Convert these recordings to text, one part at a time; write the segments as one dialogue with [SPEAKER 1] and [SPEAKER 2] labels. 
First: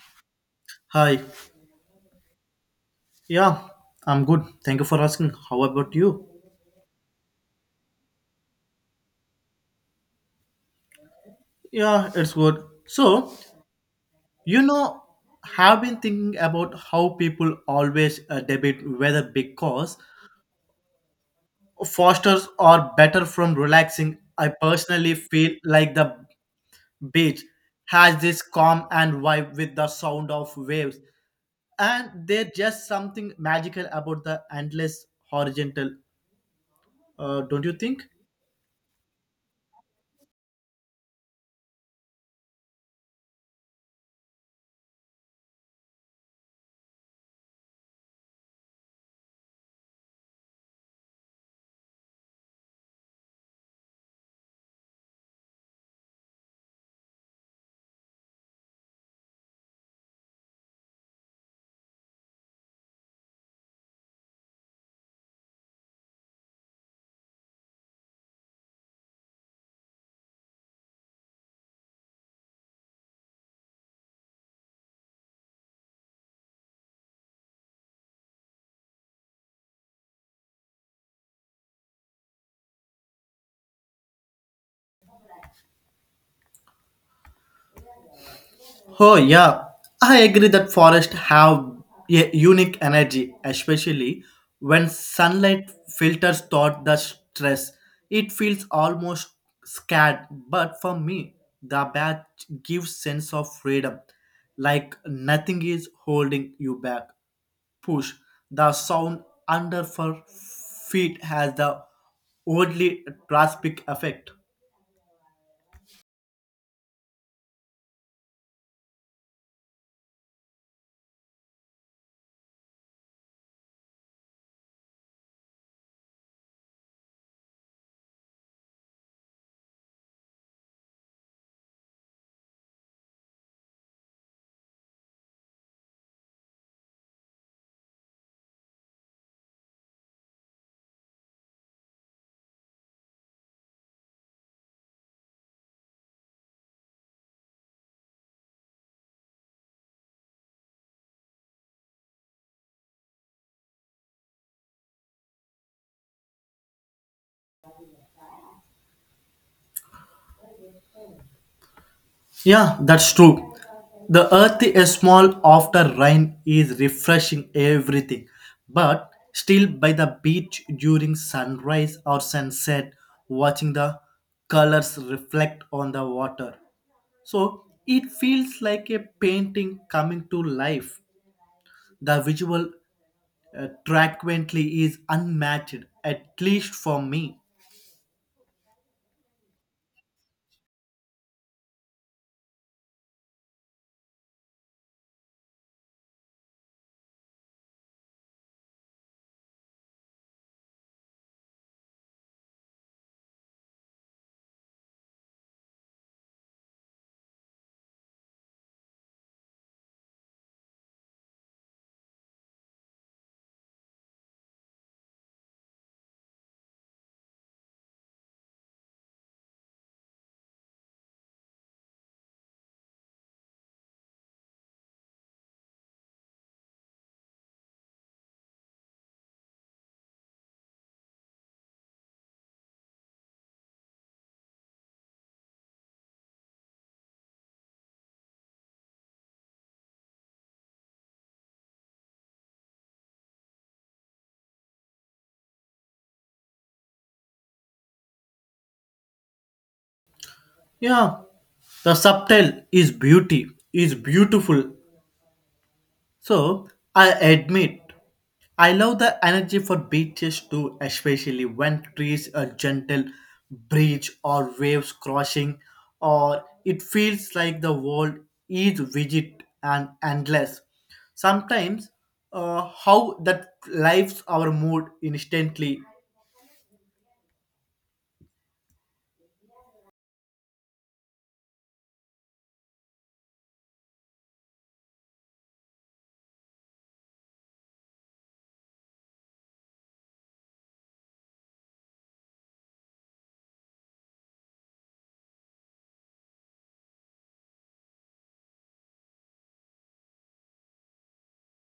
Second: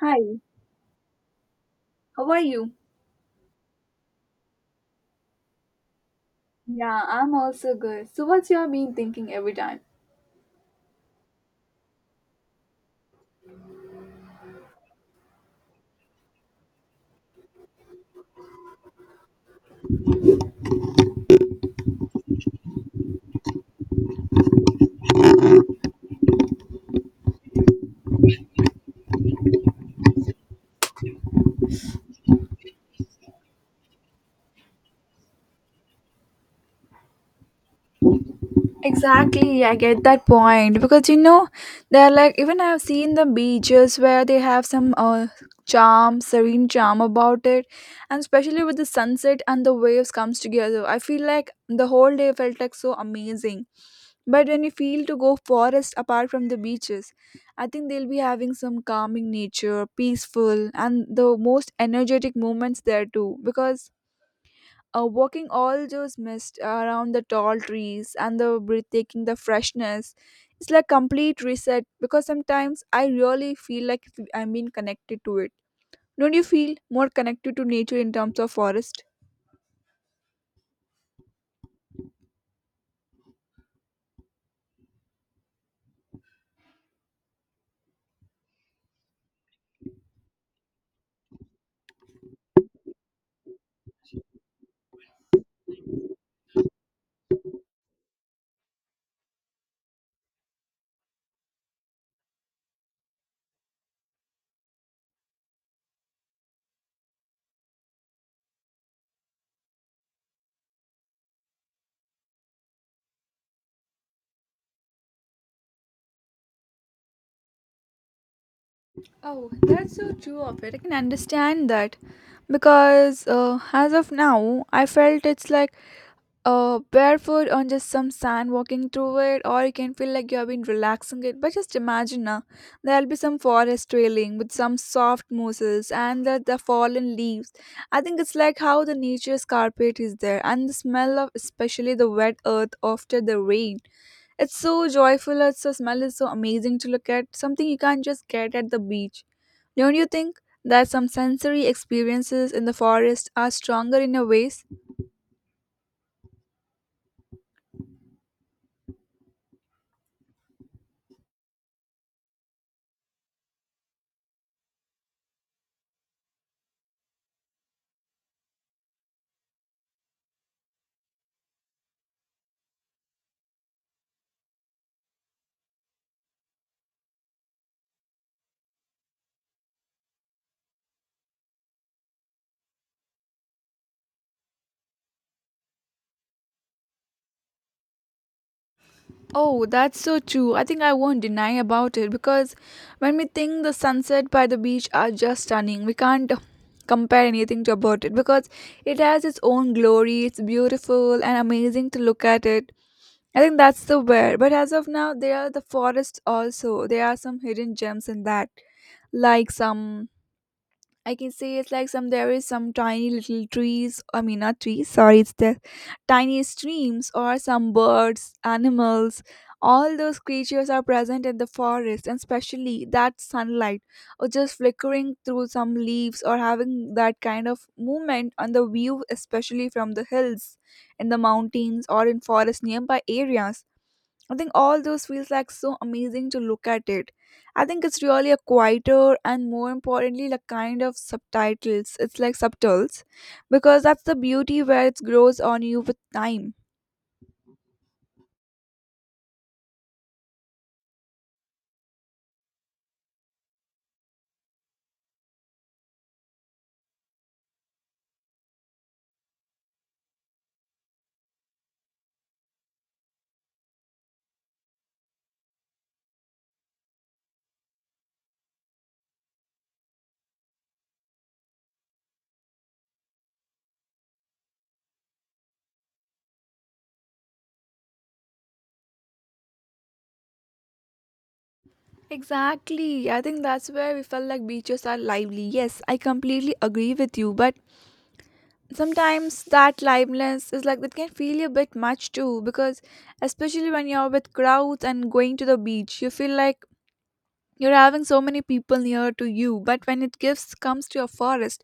[SPEAKER 1] Hi,
[SPEAKER 2] Hi.
[SPEAKER 1] how are you?
[SPEAKER 2] Yeah, I'm good. Thank you for asking. How about you?
[SPEAKER 1] Yeah, I'm also good. So, what's your been thinking every time?
[SPEAKER 2] Yeah, it's good. So, you know, have been thinking about how people always debate whether because fosters are better from relaxing. I personally feel like the beach has this calm and vibe with the sound of waves, and there's just something magical about the endless horizontal. Don't you think?
[SPEAKER 1] Exactly, I get that point because you know they're like even I've seen the beaches where they have some charm, serene charm about it, and especially with the sunset and the waves comes together. I feel like the whole day felt like so amazing. But when you feel to go forest apart from the beaches, I think they'll be having some calming nature, peaceful, and the most energetic moments there too. Because walking all those mist around the tall trees and the breathtaking the freshness, it's like complete reset because sometimes I really feel like I'm being connected to it. Don't you feel more connected to nature in terms of forest?
[SPEAKER 2] Oh yeah, I agree that forests have a unique energy, especially when sunlight filters through the stress. It feels almost scared, but for me, the bath gives sense of freedom, like nothing is holding you back. Push the sound under for feet has the oddly drastic effect.
[SPEAKER 1] Oh, that's so true of it. I can understand that because as of now I felt it's like barefoot on just some sand walking through it, or you can feel like you have been relaxing it. But just imagine now, there'll be some forest trailing with some soft mosses and the fallen leaves. I think it's like how the nature's carpet is there, and the smell of especially the wet earth after the rain. It's so joyful, it's the smell is so amazing to look at, something you can't just get at the beach. Don't you think that some sensory experiences in the forest are stronger in a ways?
[SPEAKER 2] Yeah, that's true. The earth is small after rain is refreshing everything, but still by the beach during sunrise or sunset, watching the colors reflect on the water. So it feels like a painting coming to life. The visual frequently is unmatched, at least for me.
[SPEAKER 1] Oh, that's so true. I think I won't deny about it because when we think the sunset by the beach are just stunning, we can't compare anything to about it because it has its own glory. It's beautiful and amazing to look at it. I think that's the where. But as of now, there are the forests also. There are some hidden gems in that, like some I can say it's like some there is some tiny little trees. I mean, not trees. Sorry, it's the tiny streams or some birds, animals. All those creatures are present in the forest, and especially that sunlight, or just flickering through some leaves, or having that kind of movement on the view, especially from the hills, in the mountains, or in forest nearby areas. I think all those feels like so amazing to look at it. I think it's really a quieter and more importantly like kind of subtitles. It's like subtitles because that's the beauty where it grows on you with time.
[SPEAKER 2] Yeah, the subtle is beauty, is beautiful. So I admit I love the energy for beaches too, especially when trees a gentle breeze or waves crashing, or it feels like the world is rigid and endless. Sometimes, how that lifts our mood instantly.
[SPEAKER 1] Exactly. I think that's where we felt like beaches are lively. Yes, I completely agree with you, but sometimes that liveliness is like that can feel a bit much too because especially when you're with crowds and going to the beach you feel like you're having so many people near to you, but when it gives comes to your forest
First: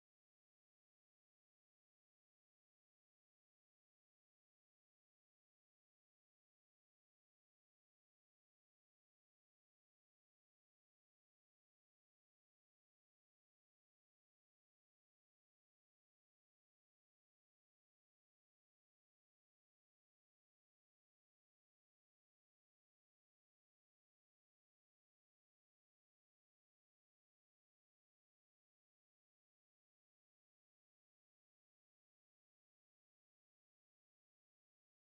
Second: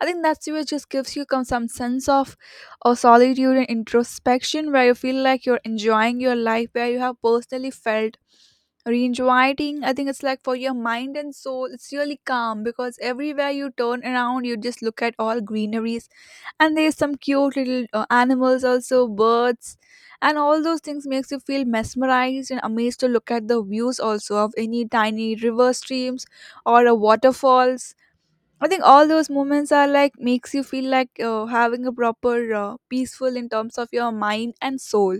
[SPEAKER 1] I think that's where it just gives you come some sense of or solitude and introspection where you feel like you're enjoying your life where you have personally felt reinviting. I think it's like for your mind and soul it's really calm because everywhere you turn around you just look at all greeneries, and there's some cute little animals also birds, and all those things makes you feel mesmerized and amazed to look at the views also of any tiny river streams or a waterfalls. I think all those moments are like makes you feel like having a proper peaceful in terms of your mind and soul.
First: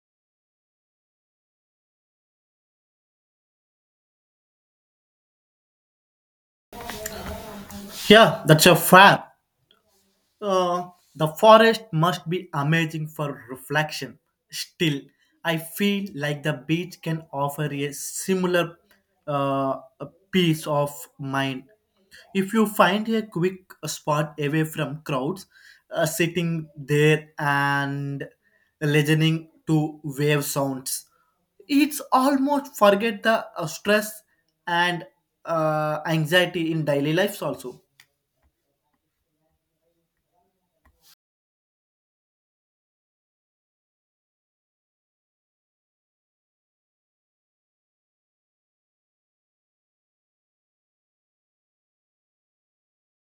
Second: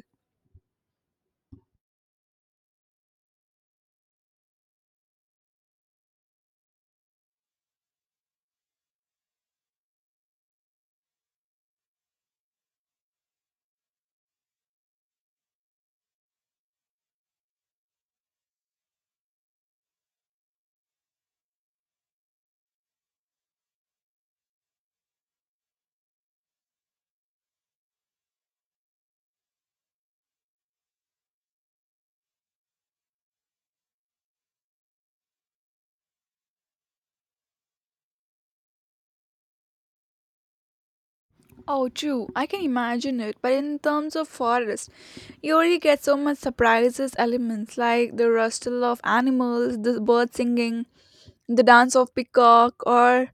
[SPEAKER 2] Yeah, that's a fact. Uh, the forest must be amazing for reflection. Still, I feel like the beach can offer a similar uh, peace of mind. If you find a quick spot away from crowds, sitting there and listening to wave sounds, it's almost forget the stress and anxiety in daily lives also.
[SPEAKER 1] Oh, true. I can imagine it. But in terms of forest, you already get so much surprises elements like the rustle of animals, the bird singing, the dance of peacock, or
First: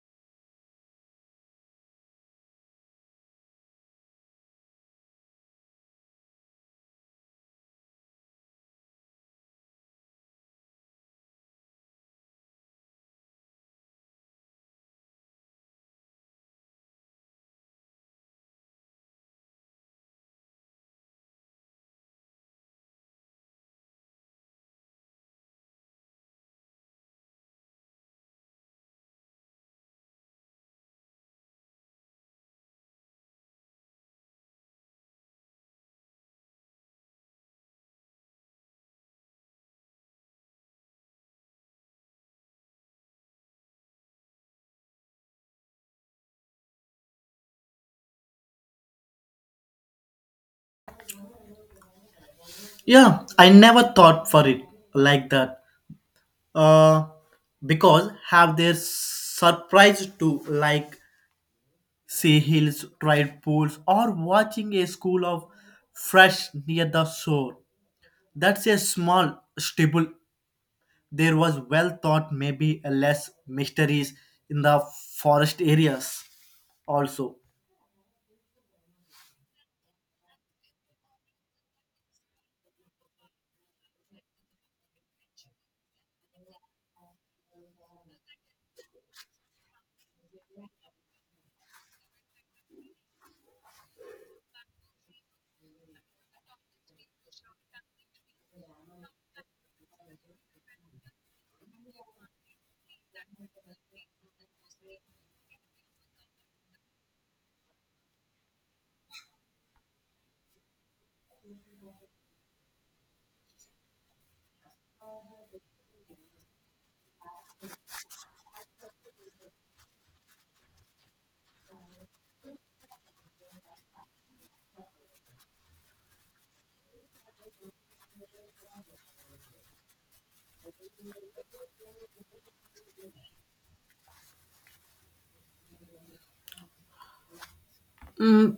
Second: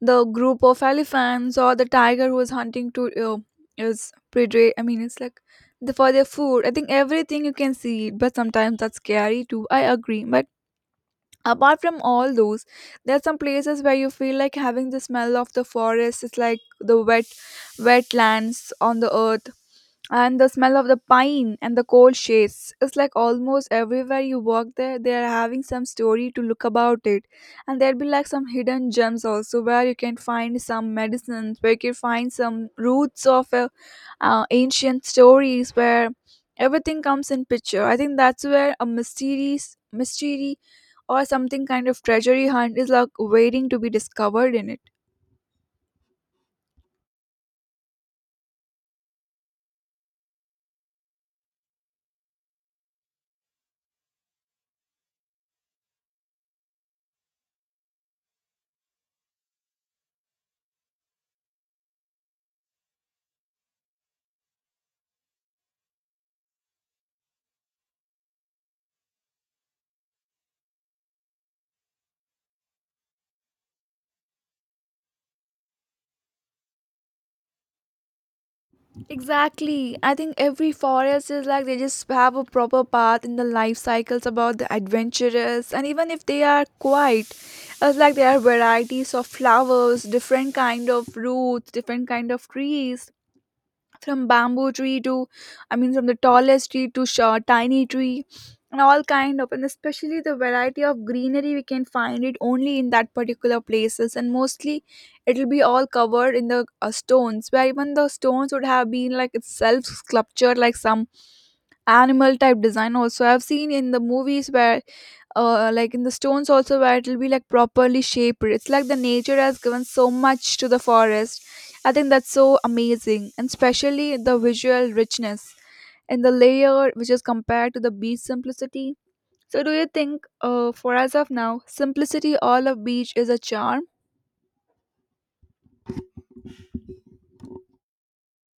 [SPEAKER 1] the group of elephants, or the tiger who is hunting to is prey. I mean, it's like the, for their food. I think everything you can see, but sometimes that's scary too. I agree, but apart from all those there are some places where you feel like having the smell of the forest, it's like the wet wetlands on the earth and the smell of the pine and the cold shades. It's like almost everywhere you walk there they are having some story to look about it, and there'll be like some hidden gems also where you can find some medicines, where you can find some roots of ancient stories where everything comes in picture. I think that's where a mysterious mystery or something kind of treasury hunt is like waiting to be discovered in it.
[SPEAKER 2] Yeah, I never thought for it like that. Uh, because have their surprise to like see hills, tide pools, or watching a school of fresh near the shore. That's a small stable. There was well thought maybe a less mysteries in the forest areas also.
[SPEAKER 1] Exactly. I think every forest is like they just have a proper path in the life cycles about the adventurous, and even if they are quiet, it's like there are varieties of flowers, different kind of roots, different kind of trees, from bamboo tree to I mean from the tallest tree to short, tiny tree and all kind of, and especially the variety of greenery we can find it only in that particular places, and mostly it'll be all covered in the stones where even the stones would have been like itself sculptured like some animal type design also I've seen in the movies where like in the stones also where it'll be like properly shaped. It's like the nature has given so much to the forest. I think that's so amazing, and especially the visual richness and the layer which is compared to the beach simplicity. So do you think for as of now simplicity all of beach is a charm?
[SPEAKER 2] Mm,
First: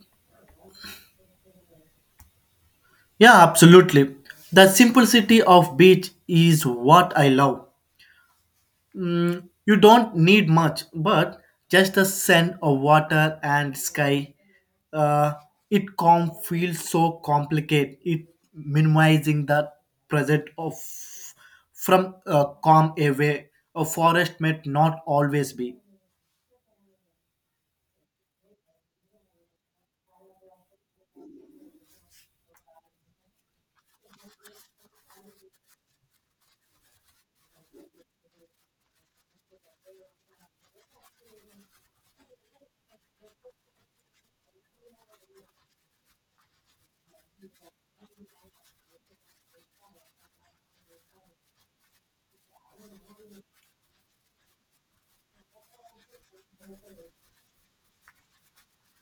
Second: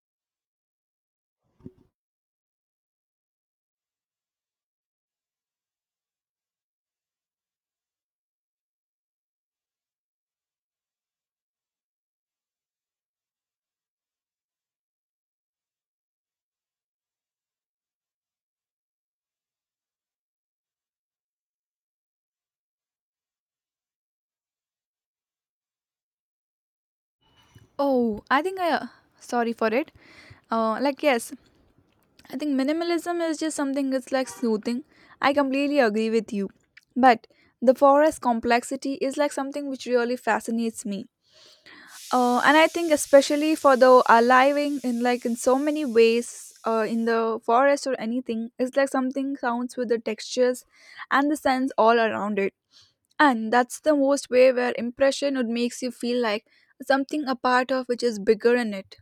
[SPEAKER 2] yeah, absolutely. The simplicity of beach is what I love. You don't need much, but just the scent of water and sky. Uh, it calm feels so complicated. It minimizing the present of from calm away. A forest may not always be.
[SPEAKER 1] Oh, I think I sorry for it like yes, I think minimalism is just something that's like soothing. I completely agree with you. But the forest complexity is like something which really fascinates me. And I think especially for the aliving in like in so many ways in the forest or anything it's like something sounds with the textures and the sense all around it. And that's the most way where impression would makes you feel like something a part of which is bigger in it.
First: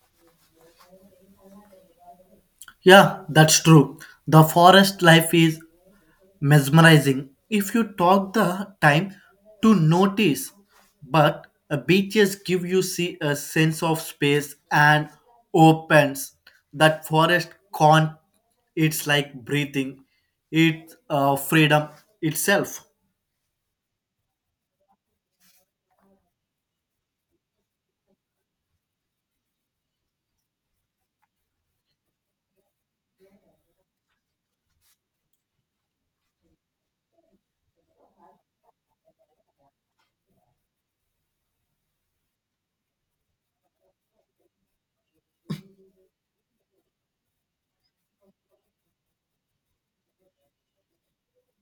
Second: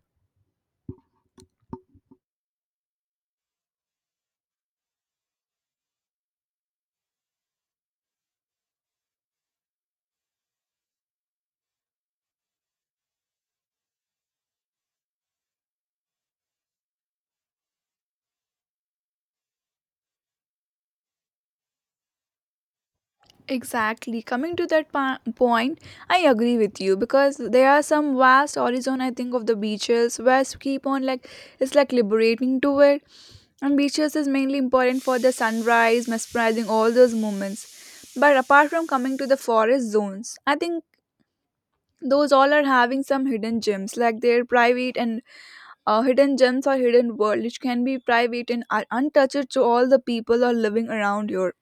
[SPEAKER 2] Yeah, that's true. The forest life is mesmerizing if you talk the time to notice, but beaches give you see a sense of space and opens that forest can't. It's like breathing. It's freedom itself.
[SPEAKER 1] Exactly. Coming to that point, I agree with you because there are some vast horizon. I think of the beaches where keep on like it's like liberating to it, and beaches is mainly important for the sunrise, mesmerizing all those moments. But apart from coming to the forest zones, I think those all are having some hidden gems, like they're private and hidden gems or hidden world, which can be private and are untouched to all the people are living around here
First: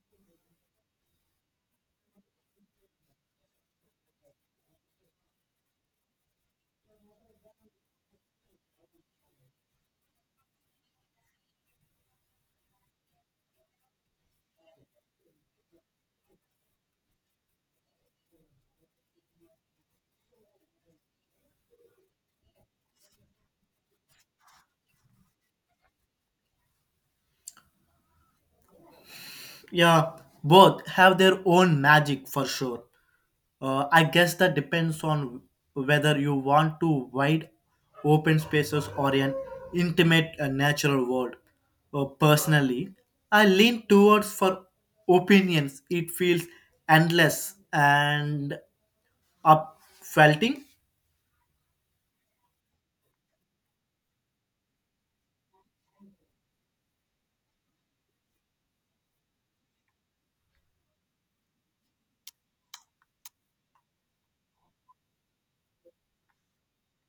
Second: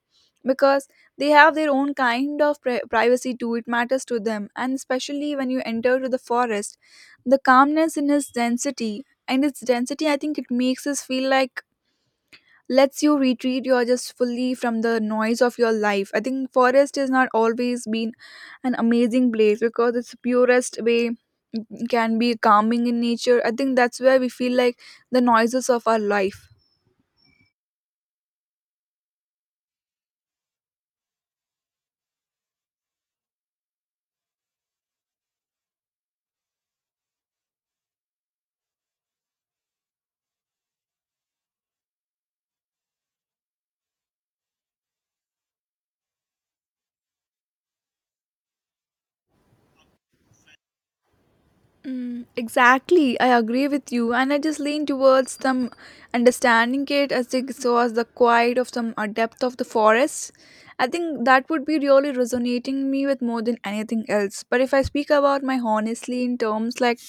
[SPEAKER 1] because they have their own kind of privacy too. It matters to them, and especially when you enter to the forest the calmness in its density and its density I think it makes us feel like lets you retreat you're just fully from the noise of your life. I think forest has not always been an amazing place because it's purest way can be calming in nature. I think that's where we feel like the noises of our life.
[SPEAKER 2] Yeah, both have their own magic for sure. I guess that depends on whether you want to wide open spaces or an intimate natural world. Personally, I lean towards for opinions. It feels endless and upfelting.
[SPEAKER 1] Mm, exactly, I agree with you, and I just lean towards them understanding it as they saw the quiet of some depth of the forest. I think that would be really resonating me with more than anything else. But if I speak about my honestly in terms like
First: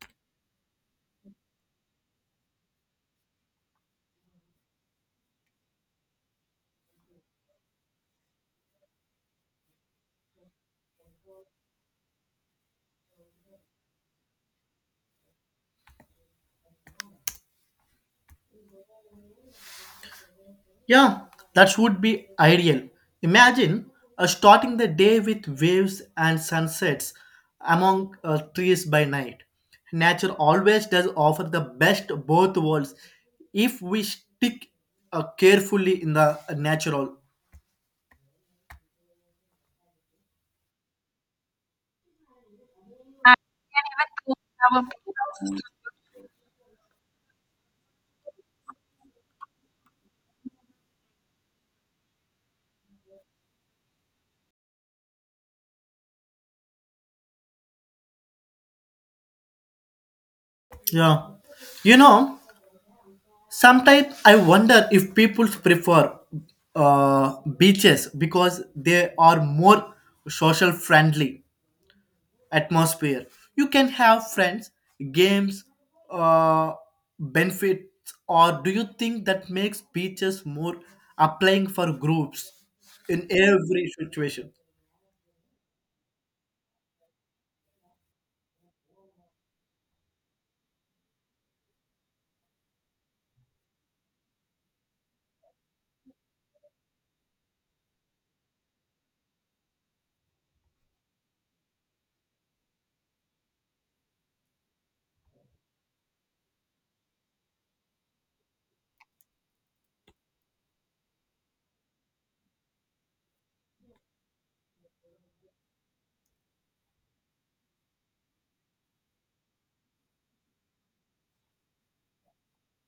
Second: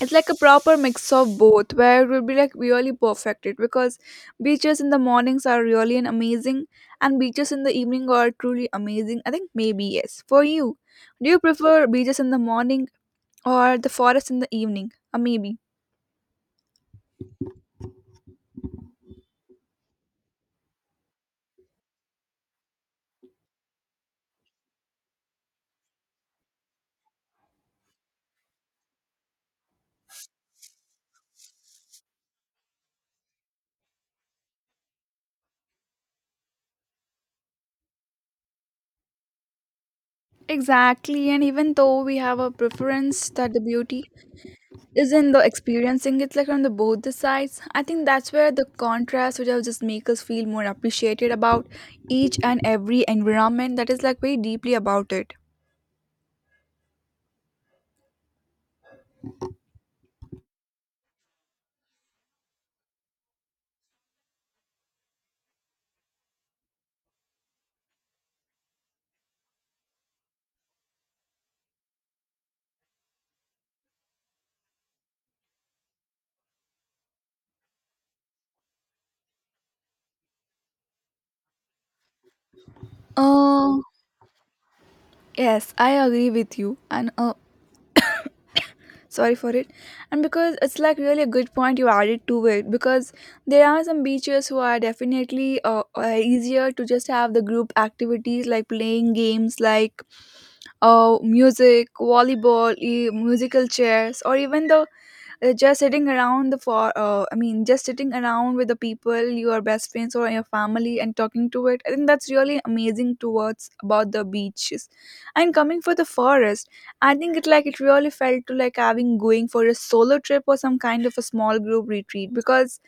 [SPEAKER 1] it's like a proper mix of both, where it would be like really perfected because beaches in the mornings are really an amazing, and beaches in the evening are truly amazing. I think maybe yes for you. Do you prefer beaches in the morning or the forest in the evening, or maybe.
[SPEAKER 2] Yeah, that would be ideal. Imagine starting the day with waves and sunsets among trees by night. Nature always does offer the best both worlds if we stick carefully in the natural.
[SPEAKER 1] Exactly, and even though we have a preference that the beauty is in the experiencing it, like on the both the sides, I think that's where the contrast would have just make us feel more appreciated about each and every environment that is like very deeply about it.
[SPEAKER 2] Yeah. You know, sometimes I wonder if people prefer beaches because they are more social friendly atmosphere. You can have friends, games, uh, benefits, or do you think that makes beaches more applying for groups in
[SPEAKER 1] Uh
[SPEAKER 2] every situation?
[SPEAKER 1] yes, I agree with you, and sorry for it, and because it's like really a good point you added to it because there are some beaches who are definitely easier to just have the group activities like playing games like music volleyball musical chairs, or even the just sitting around the for I mean just sitting around with the people your best friends or your family and talking to it. I think that's really amazing towards about the beaches, and coming for the forest I think it like it really felt to like having going for a solo trip or some kind of a small group retreat because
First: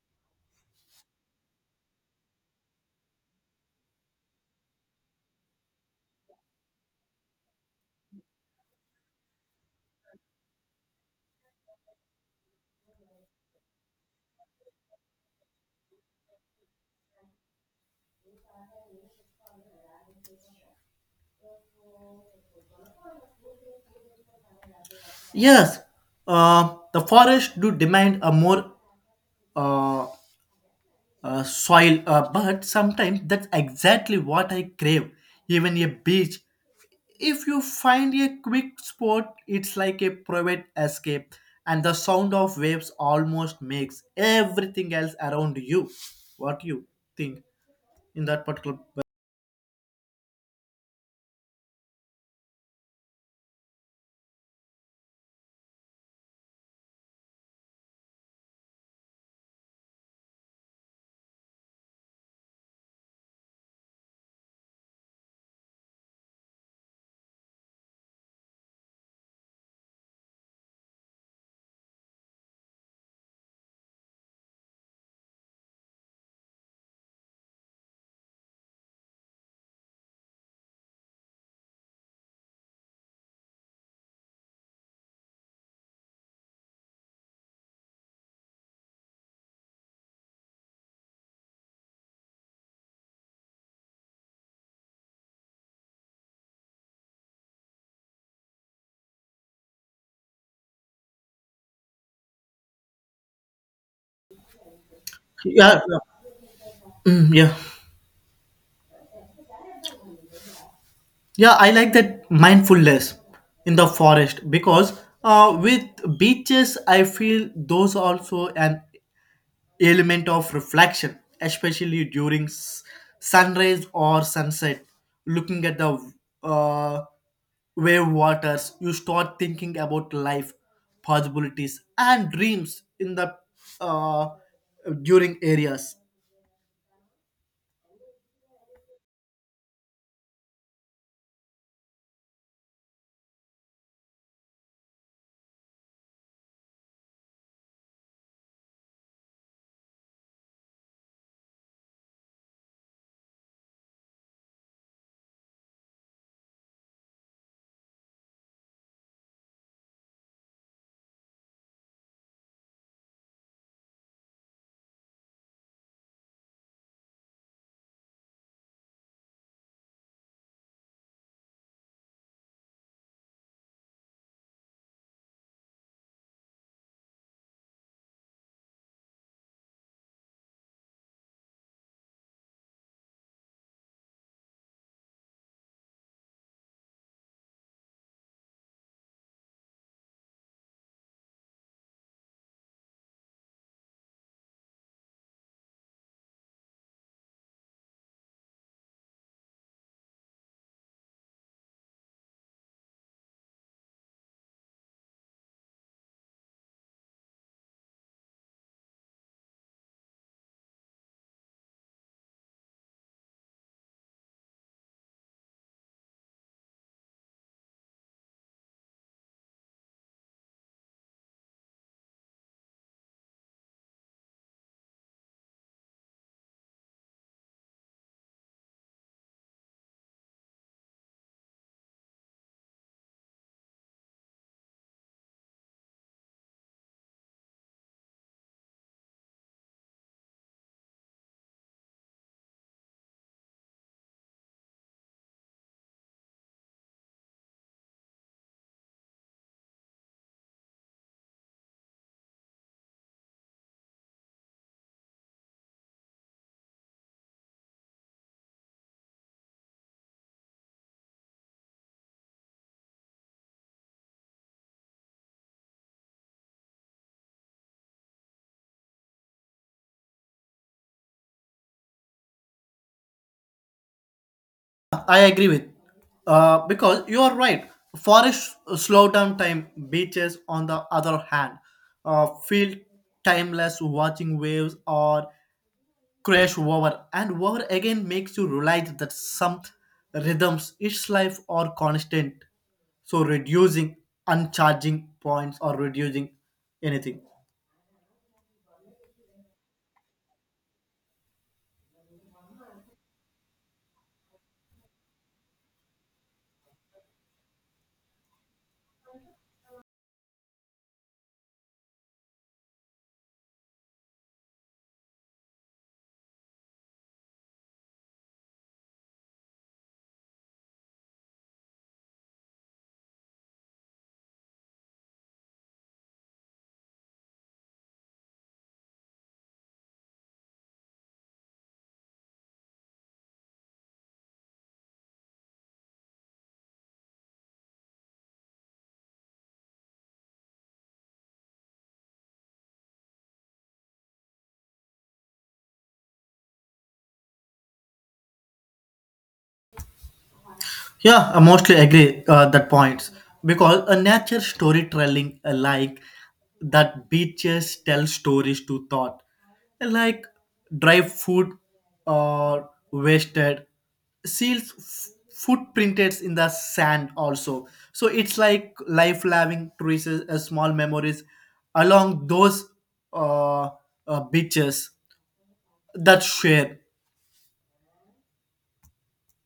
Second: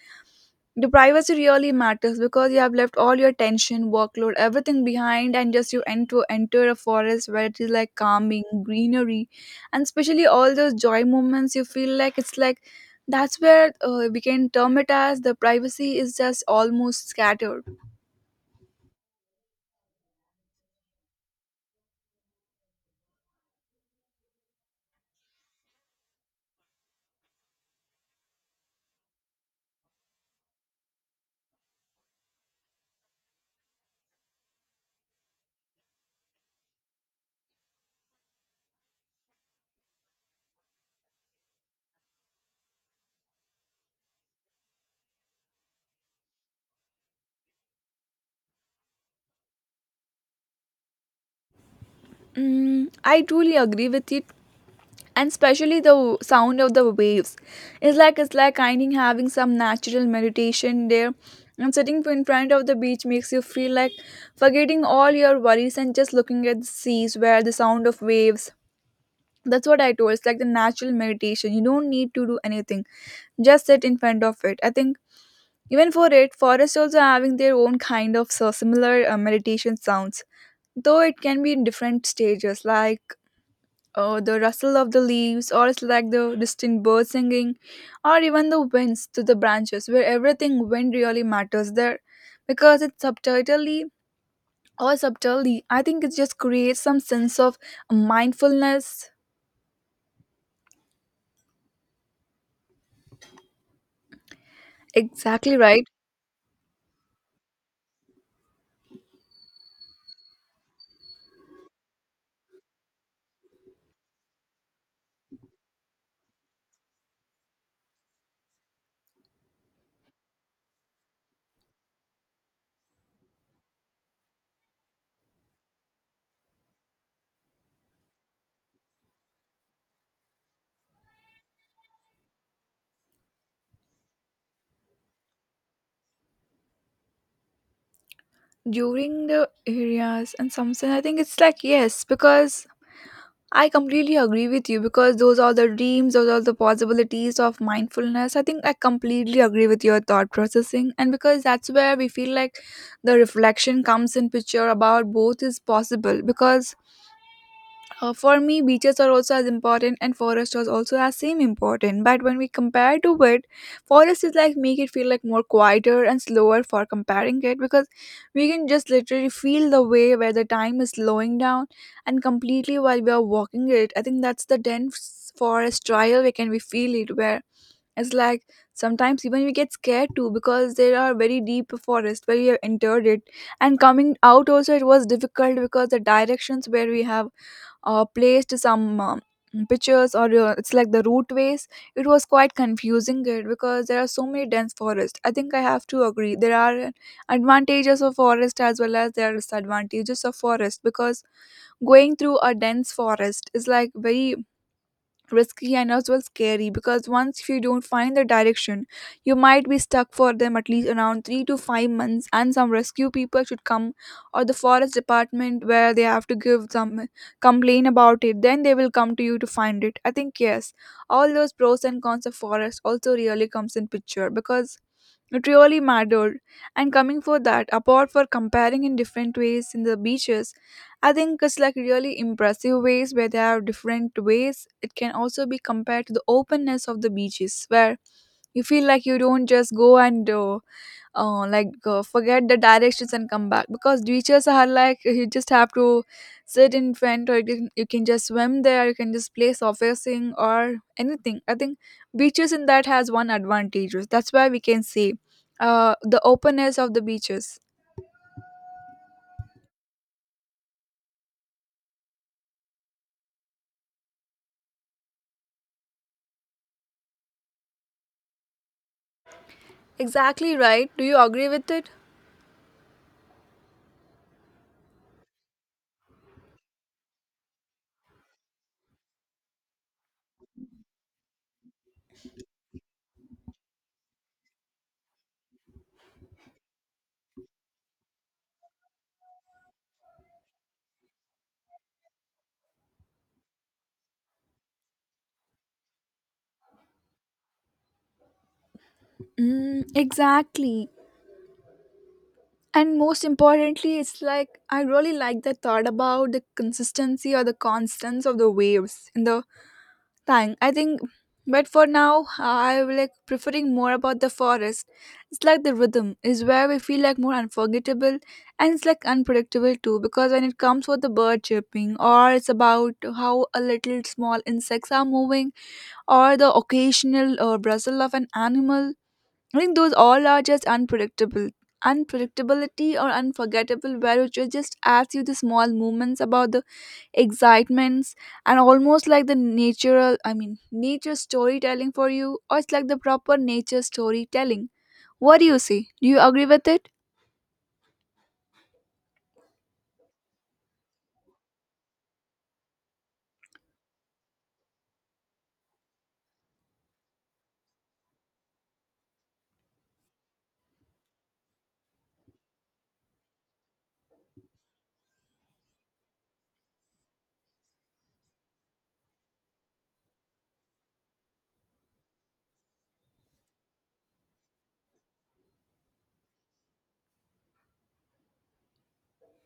[SPEAKER 1] the privacy really matters because you have left all your tension, workload, everything behind and just you enter a forest where it is like calming, greenery, and especially all those joy moments you feel like it's like that's where we can term it as the privacy is just almost scattered.
[SPEAKER 2] Yes, the forest do demand a more uh, soil, but sometimes that's exactly what I crave. Even a beach, if you find a quick spot, it's like a private escape, and the sound of waves almost makes everything else around you. What you think in that particular?
[SPEAKER 1] Mm, I truly agree with it. And especially the sound of the waves. It's like kind of having some natural meditation there. And sitting in front of the beach makes you feel like forgetting all your worries and just looking at the seas where the sound of waves. That's what I told. It's like the natural meditation. You don't need to do anything. Just sit in front of it. I think even for it, forests also having their own kind of so similar meditation sounds though it can be in different stages like or the rustle of the leaves, or it's like the distant birds singing, or even the winds through the branches, where everything wind really matters there, because it's subtitly or subtly. I think it just creates some sense of mindfulness. Exactly
[SPEAKER 2] Yeah,
[SPEAKER 1] right.
[SPEAKER 2] yeah, mm, yeah. Yeah, I like that mindfulness in the forest because with beaches, I feel those also an element of reflection, especially during sunrise or sunset. Looking at the uh, wave waters, you start thinking about life, possibilities, and dreams in the uh, during areas.
[SPEAKER 1] During the areas and some sense, I think it's like yes, because I completely agree with you because those are the dreams, those are the possibilities of mindfulness. I think I completely agree with your thought processing, and because that's where we feel like the reflection comes in picture about both is possible because for me, beaches are also as important, and forest was also as same important. But when we compare to it, forest is like make it feel like more quieter and slower for comparing it because we can just literally feel the way where the time is slowing down and completely while we are walking it. I think that's the dense forest trial we feel it where it's like sometimes even we get scared too because there are very deep forest where we have entered it, and coming out also it was difficult because the directions where we have placed some pictures or it's like the routeways, it was quite confusing it because there are so many dense forests. I think I have to agree there are advantages of forest as well as there are disadvantages of forest because going through a dense forest is like very risky and as well scary because once if you don't find the direction you might be stuck for them at least around 3 to 5 months and some rescue people should come, or the forest department where they have to give some complain about it, then they will come to you to find it. I think yes, all those pros and cons of forest also really comes in picture because it really mattered, and coming for that, apart for comparing in different ways in the beaches, I think it's like really impressive ways where there are different ways. It can also be compared to the openness of the beaches, where you feel like you don't just go and like forget the directions and come back because beaches are like you just have to sit in front, or you can just swim there, you can just play surfacing or anything. I think beaches in that has one advantage. That's why we can see the openness of the beaches. Exactly right. Do you agree with it?
[SPEAKER 2] I agree with because you are right. Forest slow down time. Beaches, on the other hand, feel timeless. Watching waves or crash over and over again makes you realize that some rhythms its life are constant, so reducing uncharging points or reducing anything.
[SPEAKER 1] Mm, exactly. And most importantly, it's like I really like the thought about the consistency or the constants of the waves in the Thank. I think, but for now, I will like preferring more about the forest. It's like the rhythm is where we feel like more unforgettable, and it's like unpredictable too. Because when it comes with the bird chirping, or it's about how a little small insects are moving, or the occasional rustle of an animal, I think those all are just unpredictable. Unpredictability or unforgettable, where just adds you the small moments about the excitements and almost like the natural, I mean nature storytelling for you, or it's like the proper nature storytelling. What do you see? Do you agree with it?
[SPEAKER 2] Yeah, I mostly agree that points because a nature storytelling, like that beaches tell stories to thought, like dry food or wasted seals footprinted in the sand also, so it's like life loving traces, small memories along those uh, beaches that share.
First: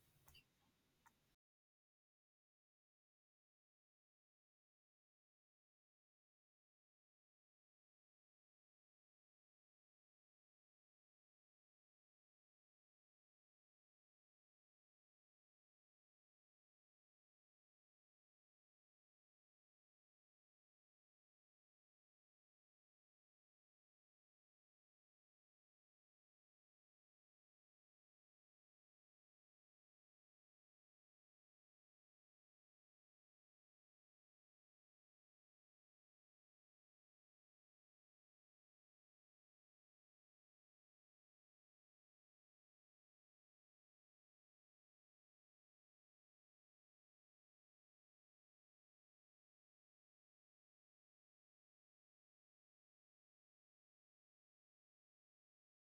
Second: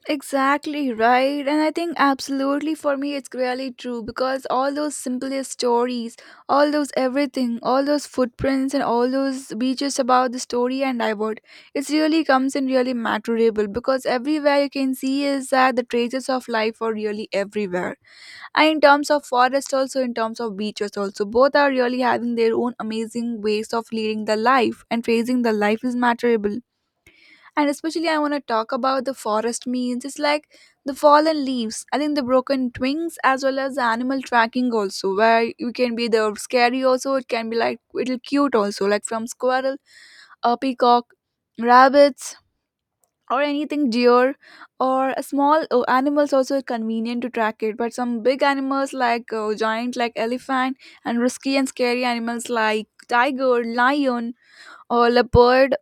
[SPEAKER 1] Exactly right, and I think absolutely for me it's really true because all those simplest stories, all those everything, all those footprints, and all those beaches about the story and divert, it really comes in really matterable because everywhere you can see is that the traces of life are really everywhere. And in terms of forest also, in terms of beaches also, both are really having their own amazing ways of leading the life and praising the life is matterable. And especially I want to talk about the forest means it's like the fallen leaves, I think the broken twigs, as well as the animal tracking also, where you can be the scary also, it can be like little cute also, like from squirrel, a peacock, rabbits, or anything deer, or a small animals also convenient to track it, but some big animals like giant like elephant, and risky and scary animals like tiger, lion, or leopard.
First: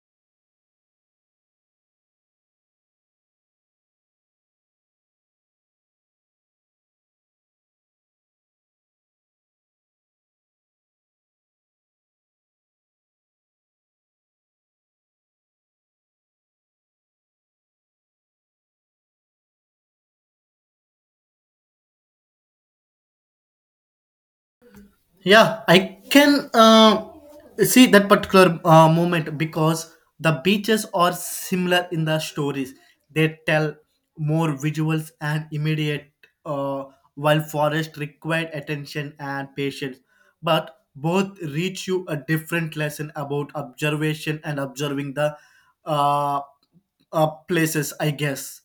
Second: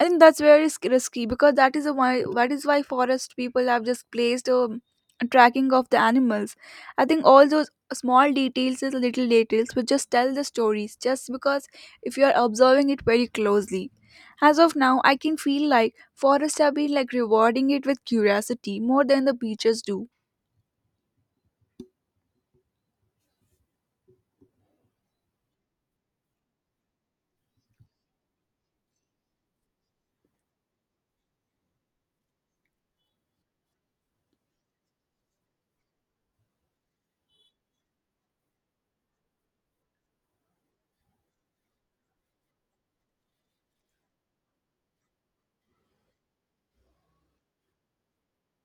[SPEAKER 1] I think that's very risky because that is why forest people have just placed a tracking of the animals. I think all those small details is little details which just tell the stories just because if you are observing it very closely. As of now, I can feel like forests have been like rewarding it with curiosity more than the beaches do.
[SPEAKER 2] Yeah, I can see that particular moment because the beaches are similar in the stories. They tell more visuals and immediate, uh, while forest required attention and patience. But both reach you a different lesson about observation and observing the uh, places, I guess.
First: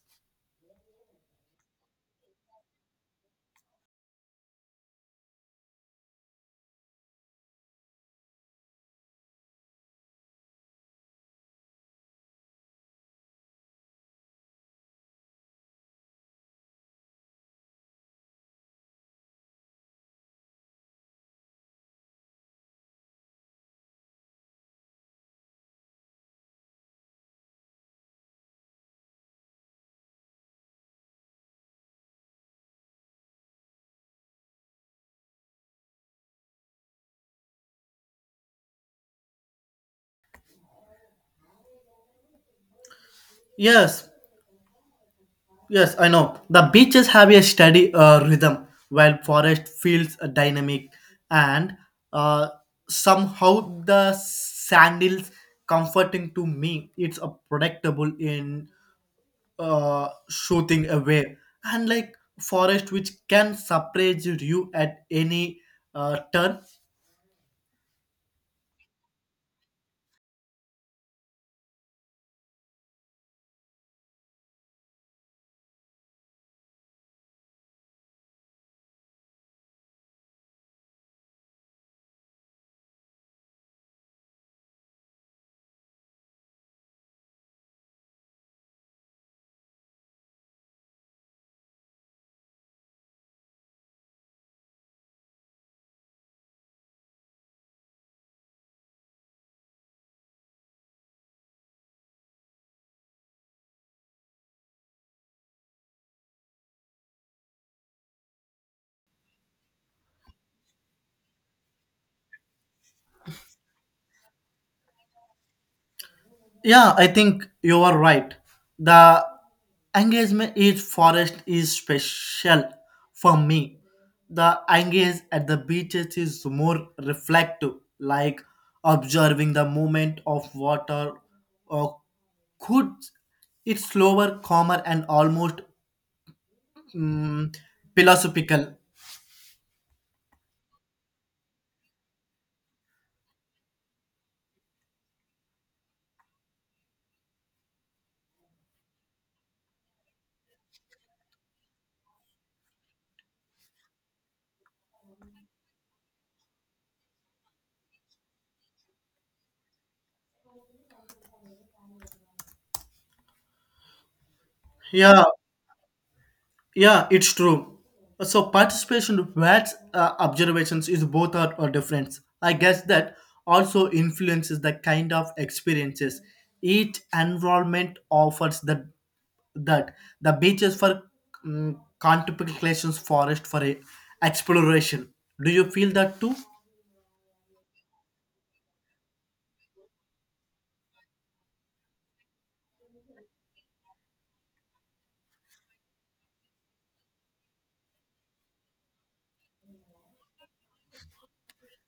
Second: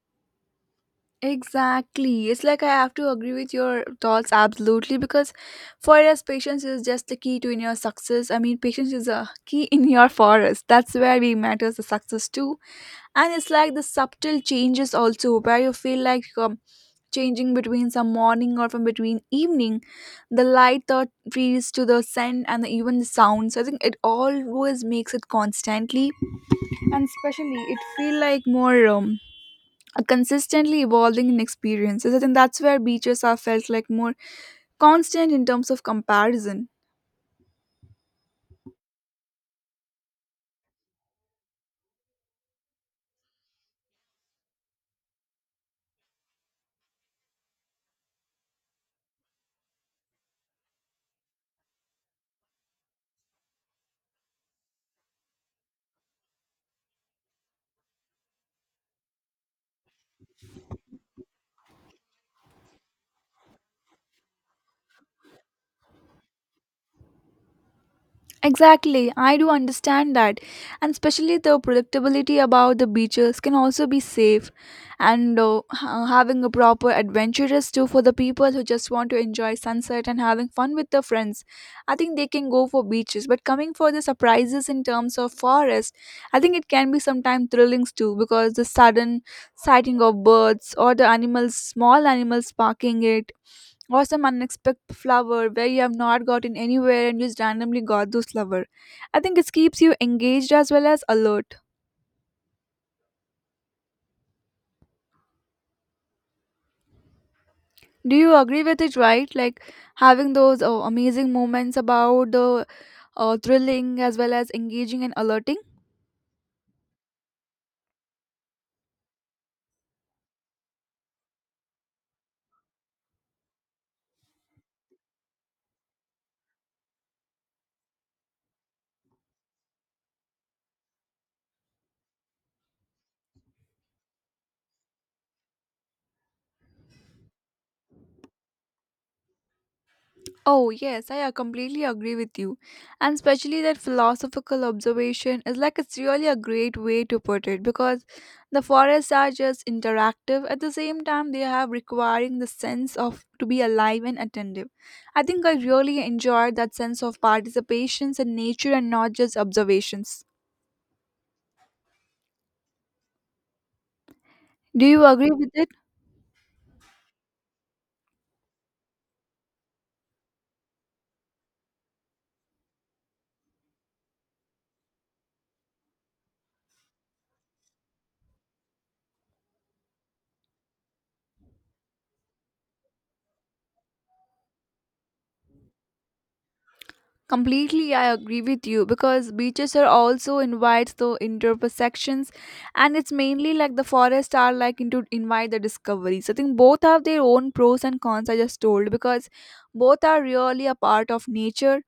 [SPEAKER 1] Exactly. It's like I have to agree with your thoughts absolutely because for us, patience is just the key to in your success. I mean, patience is a key in your forest. That's where we matters the success too. And it's like the subtle changes also where you feel like changing between some morning or from between evening, the light that breeze to the scent and the, even the sounds. I think it always makes it constantly, and especially it feel like more. A consistently evolving in experiences. I think that's where beaches are felt like more constant in terms of comparison.
[SPEAKER 2] Yes, yes, I know. The beaches have a steady rhythm, while forest feels dynamic, and uh, somehow the sandals comforting to me. It's a predictable in shooting away, and like forest which can surprise you at any turn.
[SPEAKER 1] Exactly, I do understand that, and especially the predictability about the beaches can also be safe, and having a proper adventurous too for the people who just want to enjoy sunset and having fun with their friends. I think they can go for beaches, but coming for the surprises in terms of forest, I think it can be sometimes thrilling too because the sudden sighting of birds or the animals, small animals parking it, or some unexpected flower where you have not gotten anywhere and you just randomly got those flower. I think it keeps you engaged as well as alert. Do you agree with it, right? Like having those amazing moments about the thrilling as well as engaging and alerting.
[SPEAKER 2] Yeah, I think you are right. The engagement is forest is special for me. The engage at the beaches is more reflective, like observing the movement of water or could, it's slower, calmer and almost mm, philosophical.
[SPEAKER 1] Oh, yes, I completely agree with you. And especially that philosophical observation is like it's really a great way to put it because the forests are just interactive. At the same time, they have requiring the sense of to be alive and attentive. I think I really enjoyed that sense of participations in nature and not just observations. Do you
[SPEAKER 2] Yeah,
[SPEAKER 1] agree with it?
[SPEAKER 2] yeah, it's true. So participation whereas observations is both are different. I guess that also influences the kind of experiences each environment offers. That the beaches for contemplations, forest for a exploration. Do you feel that too?
[SPEAKER 1] Completely, I agree with you because beaches are also invites the intersections, and it's mainly like the forests are like into invite the discoveries. I think both have their own pros and cons. I just told because both are really a part of nature,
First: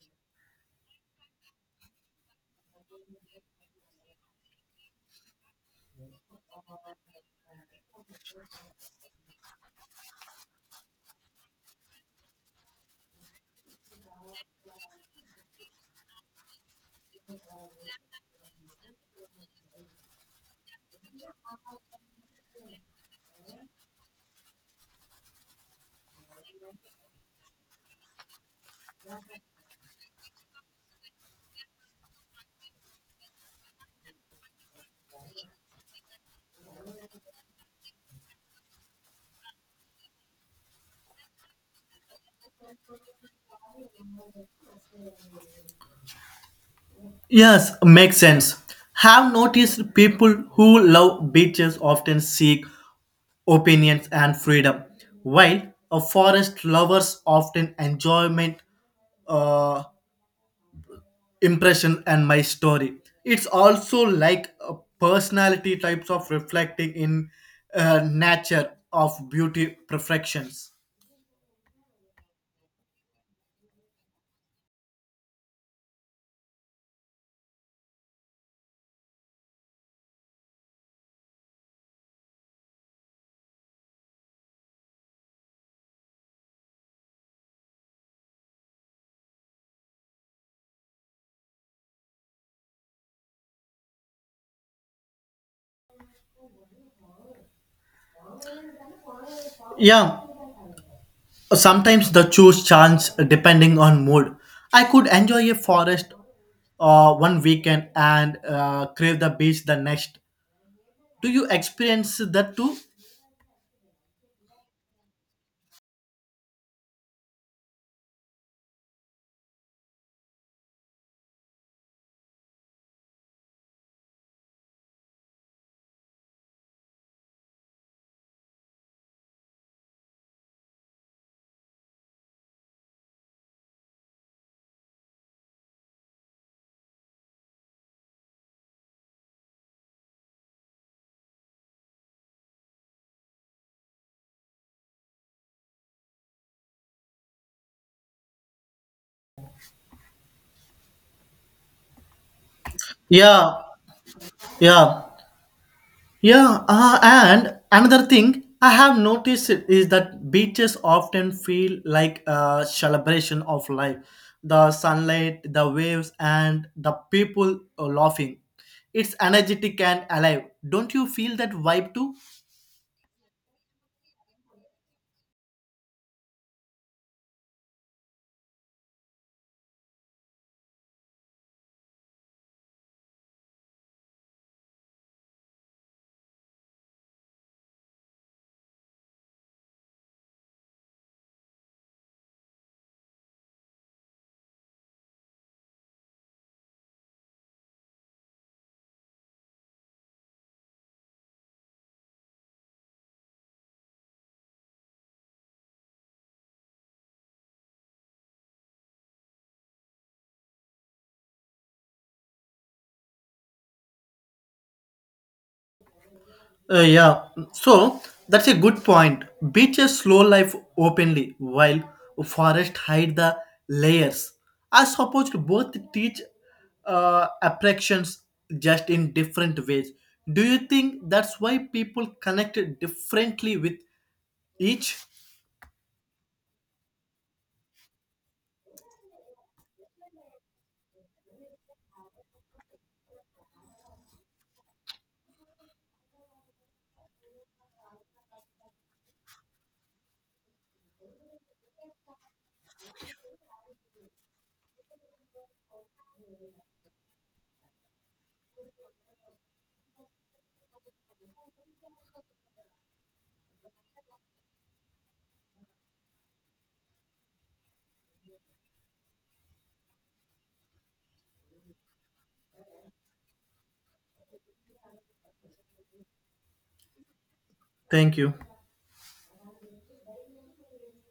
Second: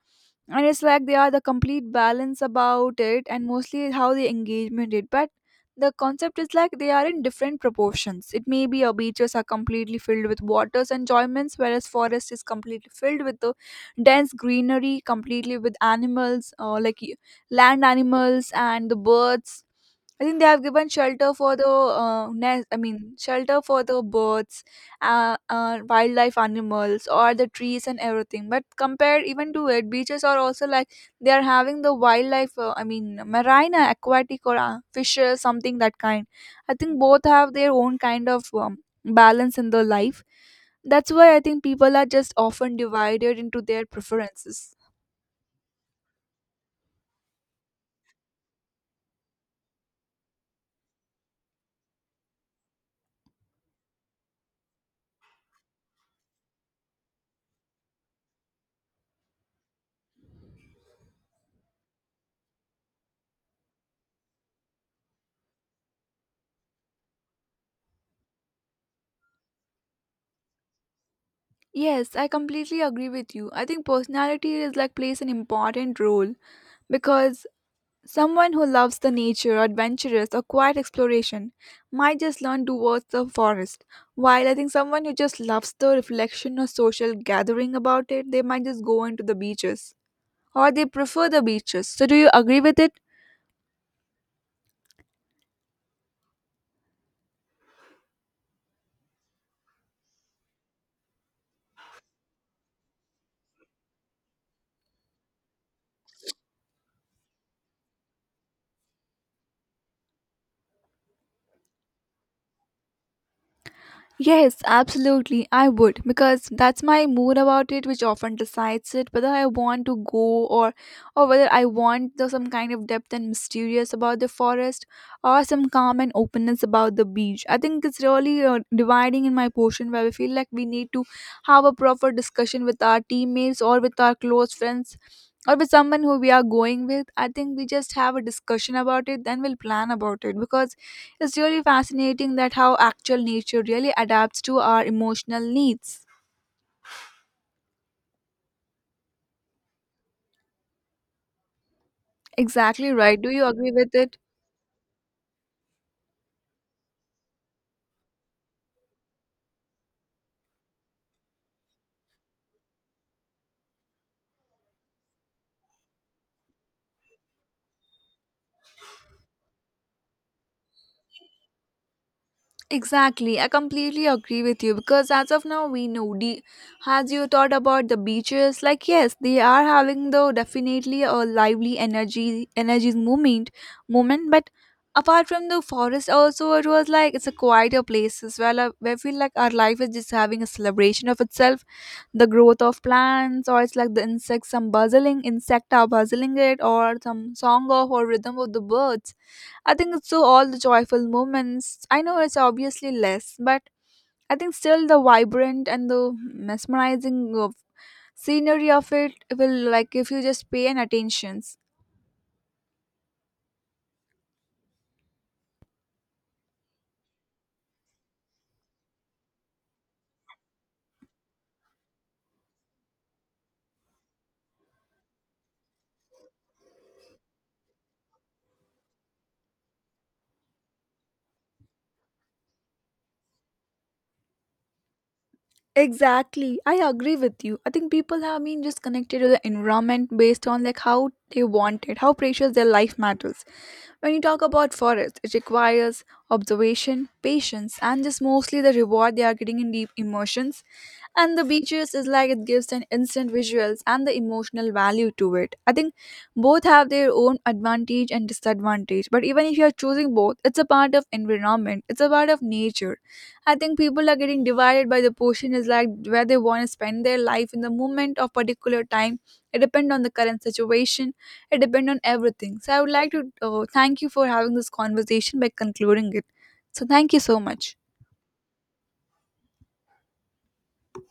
[SPEAKER 1] and it's like they are the complete balance about it and mostly how the engagement it, but the concept is like they are in different proportions. It may be our beaches are completely filled with waters enjoyments, whereas forest is completely filled with the dense greenery, completely with animals like land animals and the birds. I think they have given shelter for the nest. I mean, shelter for the birds, wildlife animals, or the trees and everything. But compared even to it, beaches are also like they are having the wildlife. I mean, marine, aquatic, or fishes, something that kind. I think both have their own kind of balance in their life. That's why I think people are just often divided into their preferences.
[SPEAKER 2] Yes, makes sense. Have noticed people who love beaches often seek opinions and freedom, while a forest lovers often enjoyment, uh, impression, and my story. It's also like a personality types of reflecting in nature of beauty perfections.
[SPEAKER 1] Yes, I completely agree with you. I think personality is like plays an important role because someone who loves the nature, adventurous, or quiet exploration might just learn towards the forest, while I think someone who just loves the reflection or social gathering about it, they might just go into the beaches. Or they prefer the beaches. So, do you agree with it?
[SPEAKER 2] Yeah, sometimes the choose chance depending on mood. I could enjoy a forest one weekend and crave the beach the next. Do you experience that too?
[SPEAKER 1] Yes, absolutely. I would because that's my mood about it, which often decides it whether I want to go, or whether I want the, some kind of depth and mysterious about the forest or some calm and openness about the beach. I think it's really dividing in my portion where we feel like we need to have a proper discussion with our teammates or with our close friends or with someone who we are going with. I think we just have a discussion about it, then we'll plan about it because it's really fascinating that how actual nature really adapts to our emotional needs. Exactly right. Do you
[SPEAKER 2] Yeah,
[SPEAKER 1] agree with it?
[SPEAKER 2] yeah, yeah. And another thing I have noticed is that beaches often feel like a celebration of life. The sunlight, the waves, and the people laughing. It's energetic and alive. Don't you feel that vibe too?
[SPEAKER 1] Exactly. I completely agree with you because as of now we know the, as you thought about the beaches, like yes, they are having though definitely a lively energy movement moment, but apart from the forest also, it was like it's a quieter place as well where I feel like our life is just having a celebration of itself, the growth of plants, or it's like the insects, some buzzing insect are buzzing it, or some song of or rhythm of the birds. I think it's so all the joyful moments. I know it's obviously less, but I think still the vibrant and the mesmerizing of scenery of it will like if you just pay an attention.
[SPEAKER 2] Yeah, so that's a good point. Beaches slow life openly, while forests hide the layers. I suppose both teach attractions just in different ways. Do you think that's why people connect differently with each?
[SPEAKER 1] Exactly. I agree with you. I think people have been just connected to the environment based on like how they want it, how precious their life matters. When you talk about forest, it requires observation, patience, and just mostly the reward they are getting in deep immersions, and the beaches is like it gives an instant visuals and the emotional value to it. I think both have their own advantage and disadvantage, but even if you are choosing both, it's a part of environment, it's a part of nature. I think people are getting divided by the portion is like where they want to spend their life in the moment of particular time. It depends on the current situation, it depends on everything. So I would like to thank you for having this conversation by concluding it. So thank you so much.
[SPEAKER 2] Thank you.